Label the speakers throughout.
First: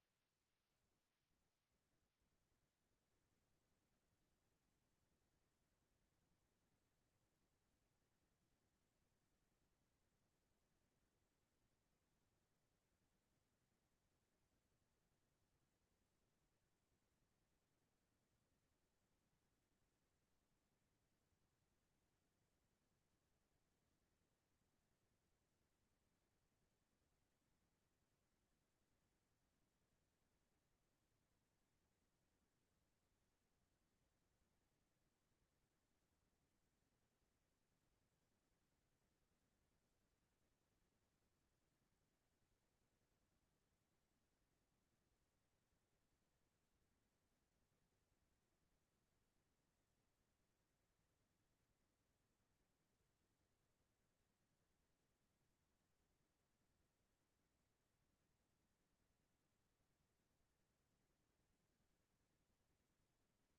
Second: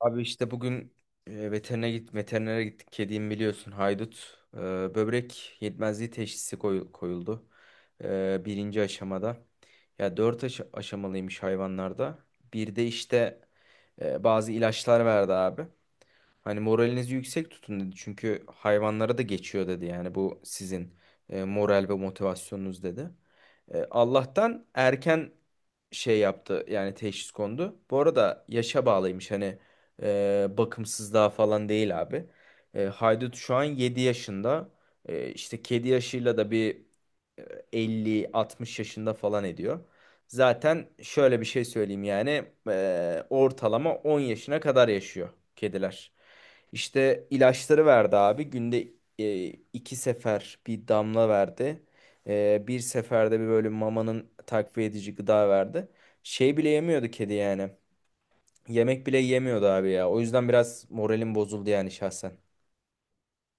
Speaker 1: Abi işte bugün veterinere gittik. Kediyim biliyorsun haydut. Böbrek yetmezliği teşhisi koyuldu. Birinci aşamada. Ya aşamalıymış hayvanlarda. Bir de işte bazı ilaçlar verdi abi. Hani moralinizi yüksek tutun dedi. Çünkü hayvanlara da geçiyor dedi. Yani bu sizin moral ve motivasyonunuz dedi. Allah'tan erken şey yaptı yani teşhis kondu. Bu arada yaşa bağlıymış hani bakımsızlığa falan değil abi. Haydut şu an 7 yaşında. İşte kedi yaşıyla da bir e, elli altmış yaşında falan ediyor. Zaten şöyle bir şey söyleyeyim yani ortalama 10 yaşına kadar yaşıyor kediler. İşte ilaçları verdi abi. Günde e, iki sefer bir damla verdi. Bir seferde bir böyle mamanın takviye edici gıda verdi. Şey bile yemiyordu kedi yani. Yemek bile yemiyordu abi ya. O yüzden biraz moralim bozuldu yani şahsen.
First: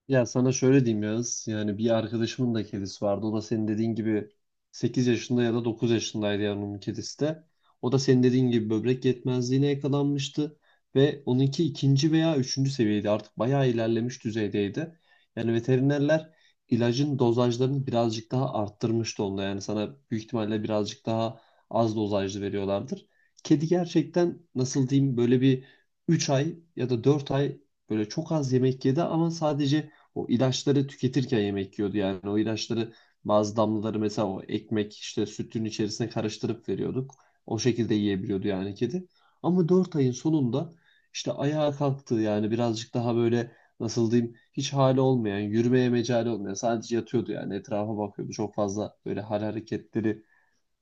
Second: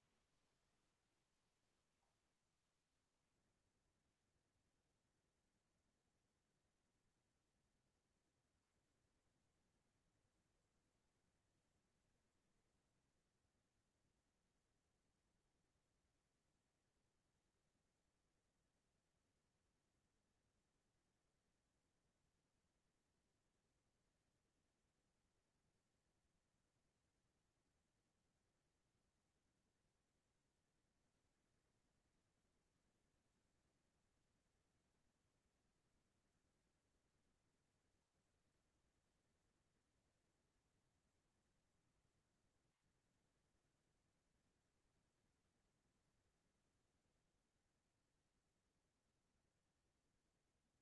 Speaker 2: Ya sana şöyle diyeyim Yağız. Yani bir arkadaşımın da kedisi vardı. O da senin dediğin gibi 8 yaşında ya da 9 yaşındaydı yani onun kedisi de. O da senin dediğin gibi böbrek yetmezliğine yakalanmıştı. Ve onunki ikinci veya üçüncü seviyeydi. Artık bayağı ilerlemiş düzeydeydi. Yani veterinerler ilacın dozajlarını birazcık daha arttırmıştı onda. Yani sana büyük ihtimalle birazcık daha az dozajlı veriyorlardır. Kedi gerçekten nasıl diyeyim böyle bir 3 ay ya da 4 ay böyle çok az yemek yedi ama sadece o ilaçları tüketirken yemek yiyordu. Yani o ilaçları bazı damlaları mesela o ekmek işte sütün içerisine karıştırıp veriyorduk. O şekilde yiyebiliyordu yani kedi. Ama 4 ayın sonunda işte ayağa kalktı yani birazcık daha böyle nasıl diyeyim hiç hali olmayan, yürümeye mecali olmayan sadece yatıyordu yani etrafa bakıyordu. Çok fazla böyle hal hareketleri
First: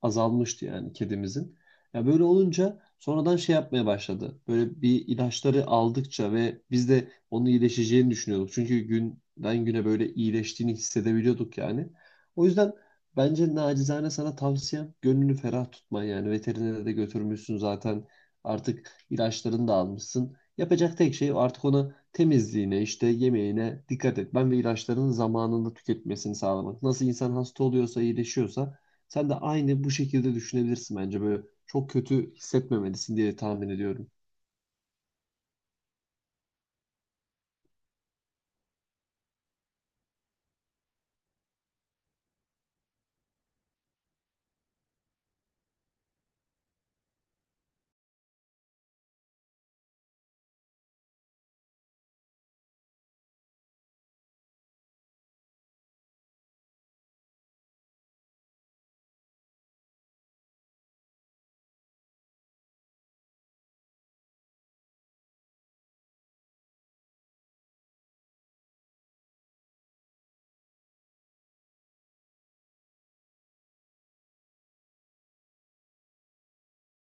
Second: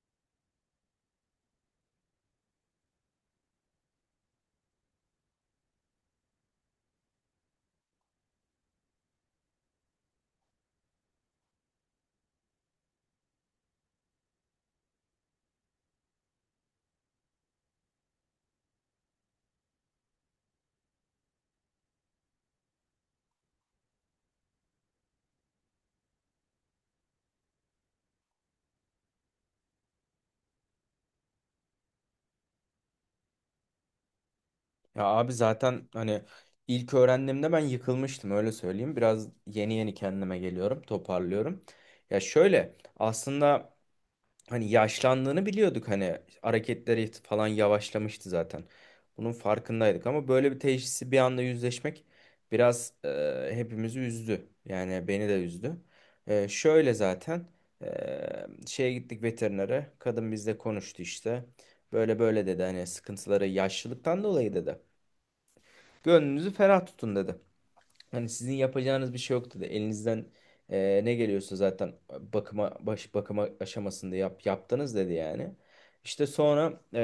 Speaker 2: azalmıştı yani kedimizin. Ya böyle olunca sonradan şey yapmaya başladı. Böyle bir ilaçları aldıkça ve biz de onun iyileşeceğini düşünüyorduk. Çünkü günden güne böyle iyileştiğini hissedebiliyorduk yani. O yüzden bence nacizane sana tavsiyem gönlünü ferah tutman yani. Veterinere de götürmüşsün zaten. Artık ilaçlarını da almışsın. Yapacak tek şey artık ona temizliğine, işte yemeğine dikkat etmen ve ilaçlarının zamanında tüketmesini sağlamak. Nasıl insan hasta oluyorsa, iyileşiyorsa sen de aynı bu şekilde düşünebilirsin bence. Böyle çok kötü hissetmemelisin diye tahmin ediyorum.
Speaker 1: Ya abi zaten hani ilk öğrendiğimde ben yıkılmıştım öyle söyleyeyim. Biraz yeni yeni kendime geliyorum, toparlıyorum. Ya şöyle aslında hani yaşlandığını biliyorduk, hani hareketleri falan yavaşlamıştı zaten. Bunun farkındaydık ama böyle bir teşhisi bir anda yüzleşmek biraz hepimizi üzdü. Yani beni de üzdü. Şöyle zaten şeye gittik veterinere. Kadın bizle konuştu işte. Böyle böyle dedi, hani sıkıntıları yaşlılıktan dolayı dedi. Gönlünüzü ferah tutun dedi. Hani sizin yapacağınız bir şey yoktu da elinizden ne geliyorsa zaten bakıma aşamasında yaptınız dedi yani. İşte sonra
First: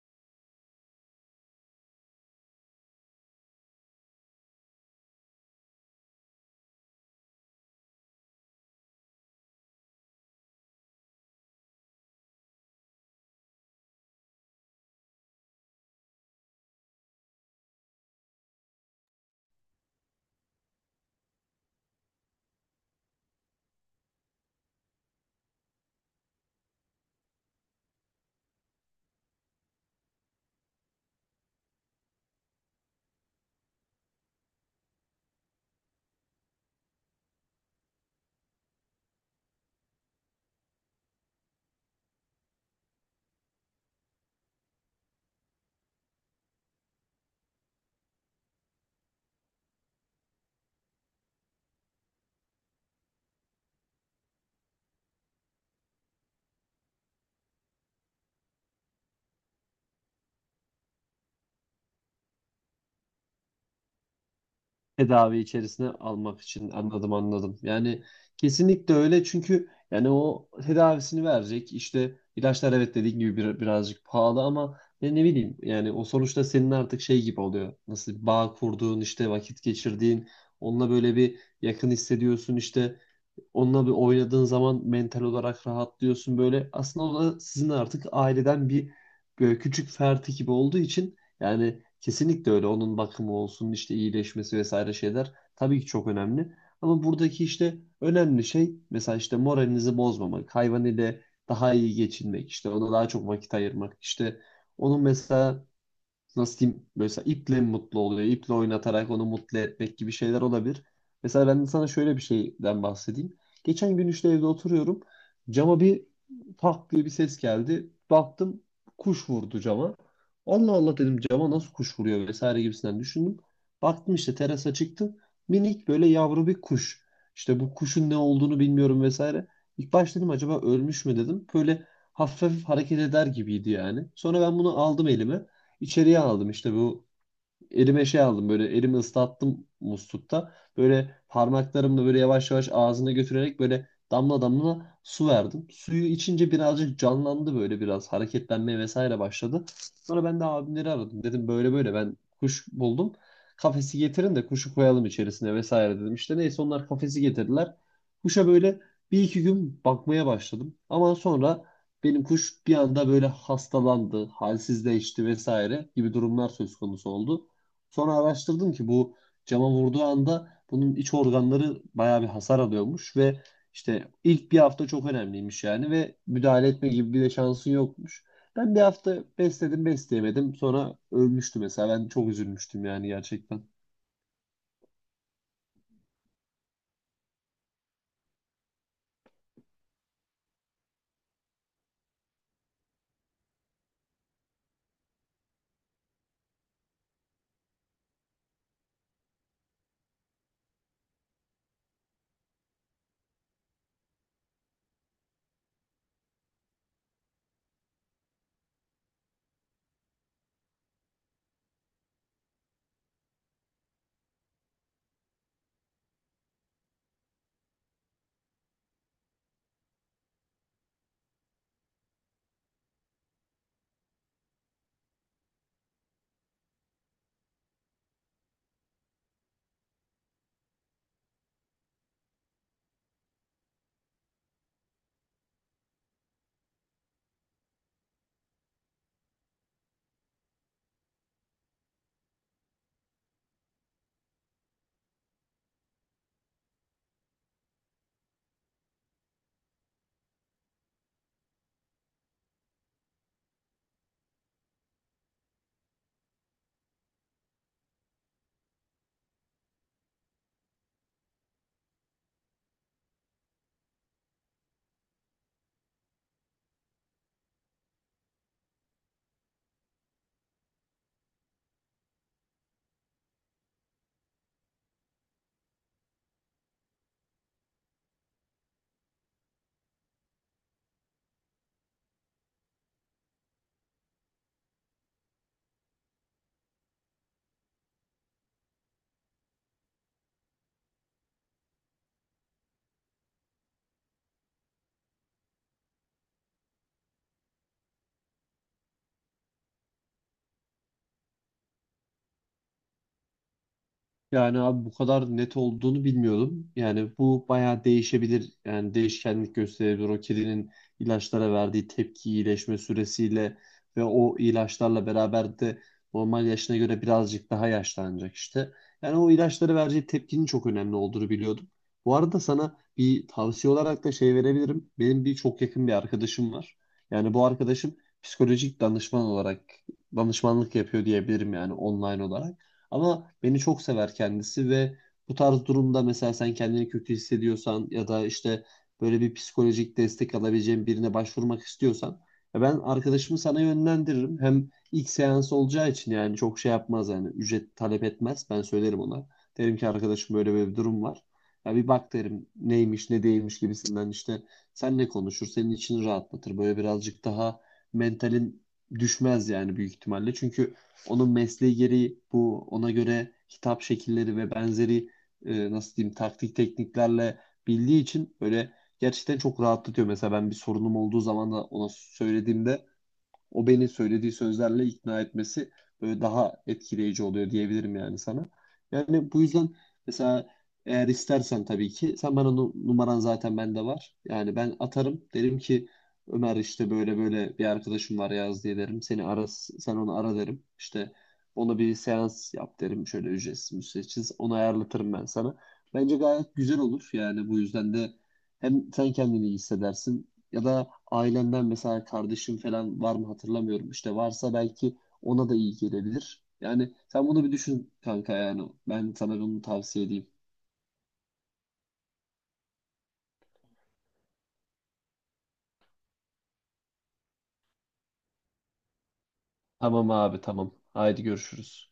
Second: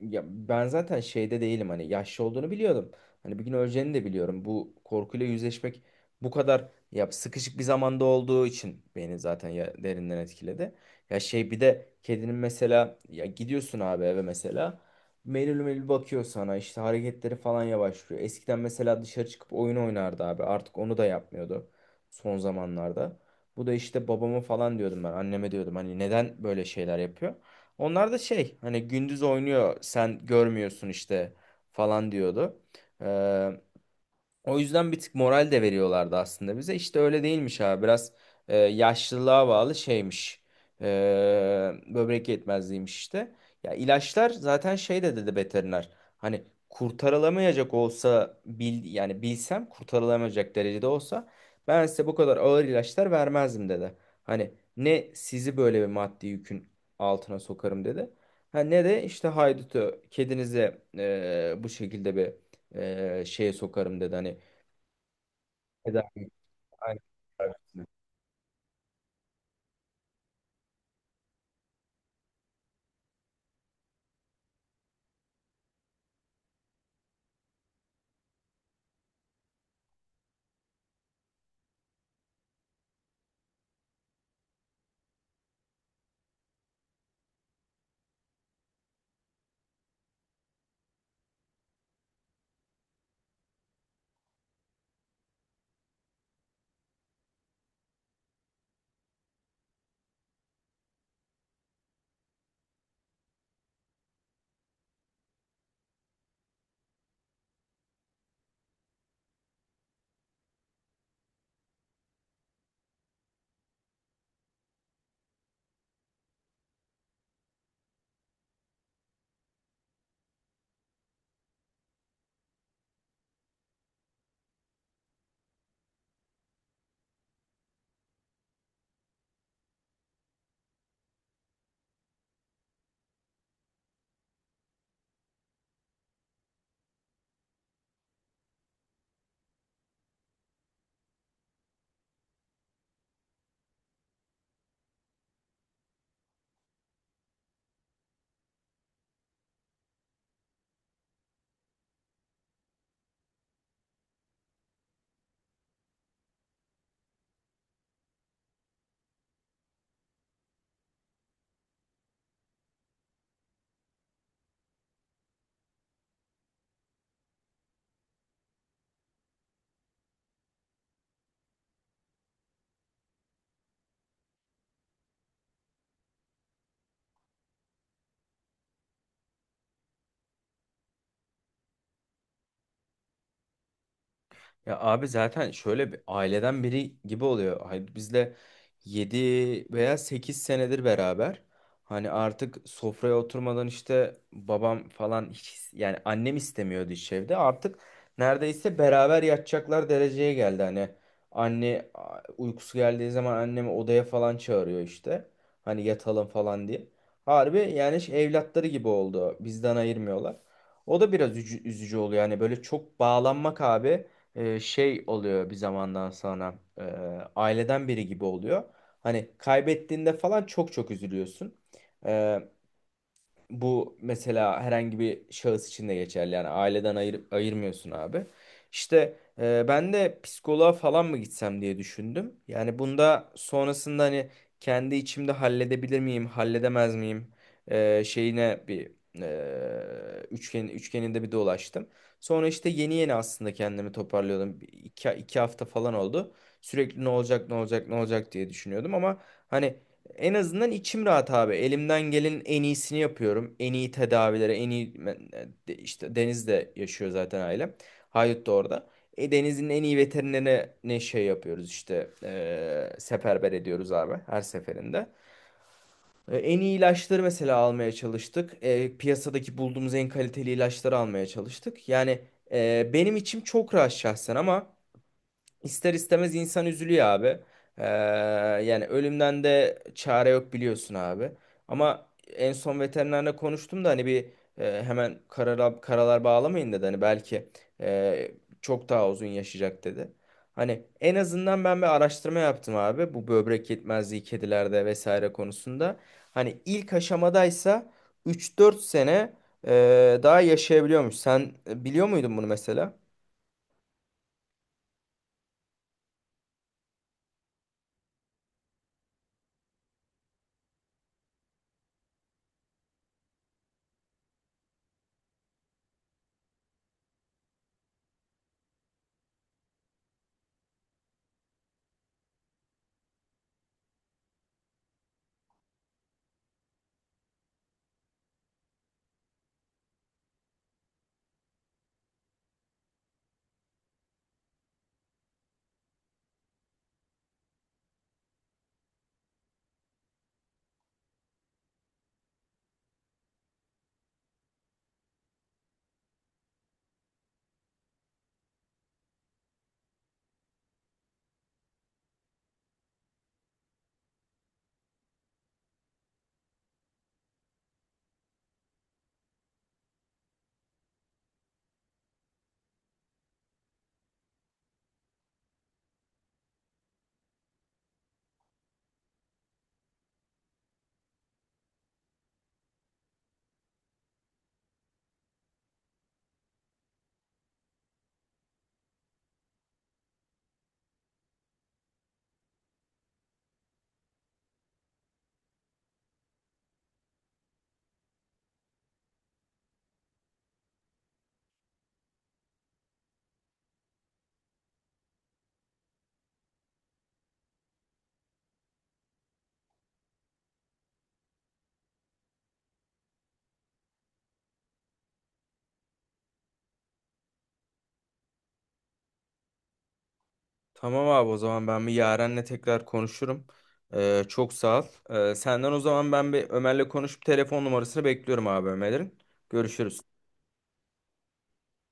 Speaker 1: ya ben zaten şeyde değilim, hani yaşlı olduğunu biliyordum. Hani bir gün öleceğini de biliyorum. Bu korkuyla yüzleşmek bu kadar ya sıkışık bir zamanda olduğu için beni zaten ya derinden etkiledi. Ya şey, bir de kedinin mesela ya gidiyorsun abi eve mesela, melül melül bakıyor sana, işte hareketleri falan yavaşlıyor. Eskiden mesela dışarı çıkıp oyun oynardı abi, artık onu da yapmıyordu son zamanlarda. Bu da işte babama falan diyordum, ben anneme diyordum hani neden böyle şeyler yapıyor. Onlar da şey, hani gündüz oynuyor sen görmüyorsun işte falan diyordu. O yüzden bir tık moral de veriyorlardı aslında bize. İşte öyle değilmiş abi. Biraz yaşlılığa bağlı şeymiş. E, Böbrek yetmezliğiymiş işte. Ya ilaçlar zaten şey de dedi veteriner. Hani kurtarılamayacak olsa bilsem kurtarılamayacak derecede olsa ben size bu kadar ağır ilaçlar vermezdim dedi. Hani ne sizi böyle bir maddi yükün altına sokarım dedi. Ha, ne de işte haydutu, kedinize bu şekilde bir şeye sokarım dedi. Hani
Speaker 2: Tedavi içerisine
Speaker 1: eder.
Speaker 2: almak için anladım anladım.
Speaker 1: Aynen.
Speaker 2: Yani kesinlikle öyle çünkü yani o tedavisini verecek işte ilaçlar evet dediğin gibi birazcık pahalı ama ne bileyim yani o sonuçta senin artık şey gibi oluyor. Nasıl bağ kurduğun işte vakit geçirdiğin onunla böyle bir yakın hissediyorsun işte onunla bir oynadığın zaman mental olarak rahatlıyorsun böyle. Aslında o da sizin artık aileden bir böyle küçük ferdi gibi olduğu için yani kesinlikle öyle onun bakımı olsun işte iyileşmesi vesaire şeyler tabii ki çok önemli. Ama buradaki işte önemli şey mesela işte moralinizi bozmamak, hayvan ile daha iyi geçinmek, işte ona daha çok vakit ayırmak, işte onun mesela nasıl diyeyim mesela iple mi mutlu oluyor? İple oynatarak onu mutlu etmek gibi şeyler olabilir. Mesela ben de sana şöyle bir şeyden bahsedeyim. Geçen gün işte evde oturuyorum. Cama bir tak diye bir ses geldi. Baktım kuş vurdu cama. Allah Allah dedim cama nasıl kuş vuruyor vesaire gibisinden düşündüm. Baktım işte terasa çıktım. Minik böyle yavru bir kuş. İşte bu kuşun ne olduğunu bilmiyorum vesaire. İlk başta dedim acaba ölmüş mü dedim. Böyle hafif hafif hareket eder gibiydi yani. Sonra ben bunu aldım elime içeriye aldım. İşte bu elime şey aldım böyle elimi ıslattım muslukta. Böyle parmaklarımla böyle yavaş yavaş ağzına götürerek böyle damla damla su verdim. Suyu içince birazcık canlandı böyle biraz hareketlenmeye vesaire başladı. Sonra ben de abimleri aradım. Dedim böyle böyle ben kuş buldum. Kafesi getirin de kuşu koyalım içerisine vesaire dedim. İşte neyse onlar kafesi getirdiler. Kuşa böyle bir iki gün bakmaya başladım. Ama sonra benim kuş bir anda böyle hastalandı, halsizleşti vesaire gibi durumlar söz konusu oldu. Sonra araştırdım ki bu cama vurduğu anda bunun iç organları bayağı bir hasar alıyormuş ve işte ilk bir hafta çok önemliymiş yani ve müdahale etme gibi bir de şansın yokmuş. Ben bir hafta besledim besleyemedim sonra ölmüştü mesela ben çok üzülmüştüm yani gerçekten.
Speaker 1: Ya abi zaten şöyle, bir aileden biri gibi oluyor. Hayır, biz de 7 veya 8 senedir beraber. Hani artık sofraya oturmadan işte babam falan hiç, yani annem istemiyordu hiç evde. Artık neredeyse beraber yatacaklar dereceye geldi. Hani uykusu geldiği zaman annemi odaya falan çağırıyor işte. Hani yatalım falan diye. Harbi yani şey, evlatları gibi oldu. Bizden ayırmıyorlar. O da biraz üzücü oluyor. Yani böyle çok bağlanmak abi şey oluyor bir zamandan sonra, aileden biri gibi oluyor. Hani kaybettiğinde falan çok çok üzülüyorsun. Bu mesela herhangi bir şahıs için de geçerli. Yani aileden ayırmıyorsun abi. İşte ben de psikoloğa falan mı gitsem diye düşündüm. Yani bunda sonrasında hani kendi içimde halledebilir miyim, halledemez miyim şeyine bir üçgeninde bir dolaştım. Sonra işte yeni yeni aslında kendimi toparlıyordum. İki hafta falan oldu. Sürekli ne olacak, ne olacak, ne olacak diye düşünüyordum ama hani en azından içim rahat abi. Elimden gelenin en iyisini yapıyorum. En iyi tedavilere, en iyi ben- e, de- işte Deniz de yaşıyor zaten ailem. Haydut da orada. Deniz'in en iyi veterinerine şey yapıyoruz işte, seferber ediyoruz abi her seferinde. En iyi ilaçları mesela almaya çalıştık. Piyasadaki bulduğumuz en kaliteli ilaçları almaya çalıştık. Yani benim içim çok rahat şahsen ama İster istemez insan üzülüyor abi. Ee, Yani ölümden de çare yok biliyorsun abi. Ama en son veterinerle konuştum da hani bir hemen karalar bağlamayın dedi. Hani belki e, çok daha uzun yaşayacak dedi. Hani en azından ben bir araştırma yaptım abi. Bu böbrek yetmezliği kedilerde vesaire konusunda. Hani ilk aşamadaysa 3-4 sene daha yaşayabiliyormuş. Sen biliyor muydun bunu mesela?
Speaker 2: Yani abi bu kadar net olduğunu bilmiyordum. Yani bu bayağı değişebilir. Yani değişkenlik gösterebilir. O kedinin ilaçlara verdiği tepki iyileşme süresiyle ve o ilaçlarla beraber de normal yaşına göre birazcık daha yaşlanacak işte. Yani o ilaçları vereceği tepkinin çok önemli olduğunu biliyordum. Bu arada sana bir tavsiye olarak da şey verebilirim. Benim bir çok yakın bir arkadaşım var. Yani bu arkadaşım psikolojik danışman olarak danışmanlık yapıyor diyebilirim yani online olarak. Ama beni çok sever kendisi ve bu tarz durumda mesela sen kendini kötü hissediyorsan ya da işte böyle bir psikolojik destek alabileceğin birine başvurmak istiyorsan ya ben arkadaşımı sana yönlendiririm. Hem ilk seans olacağı için yani çok şey yapmaz yani ücret talep etmez. Ben söylerim ona. Derim ki arkadaşım böyle böyle bir durum var. Ya bir bak derim neymiş ne değilmiş gibisinden işte senle konuşur senin için rahatlatır. Böyle birazcık daha mentalin düşmez yani büyük ihtimalle. Çünkü onun mesleği gereği bu ona göre hitap şekilleri ve benzeri nasıl diyeyim taktik tekniklerle bildiği için böyle gerçekten çok rahatlatıyor. Mesela ben bir sorunum olduğu zaman da ona söylediğimde o beni söylediği sözlerle ikna etmesi böyle daha etkileyici oluyor diyebilirim yani sana. Yani bu yüzden mesela eğer istersen tabii ki sen bana numaran zaten bende var. Yani ben atarım derim ki Ömer işte böyle böyle bir arkadaşım var yaz diye derim. Seni ara sen onu ara derim. İşte ona bir seans yap derim. Şöyle ücretsiz müsteşsiz onu ayarlatırım ben sana. Bence gayet güzel olur yani bu yüzden de hem sen kendini iyi hissedersin ya da ailemden mesela kardeşim falan var mı hatırlamıyorum. İşte varsa belki ona da iyi gelebilir. Yani sen bunu bir düşün kanka yani. Ben sana bunu tavsiye edeyim.
Speaker 1: Tamam abi, o zaman ben bir Yaren'le tekrar konuşurum. Çok sağ ol. Senden o zaman ben bir Ömer'le konuşup telefon numarasını bekliyorum abi, Ömer'in.
Speaker 2: Tamam
Speaker 1: Görüşürüz.
Speaker 2: abi tamam. Haydi görüşürüz.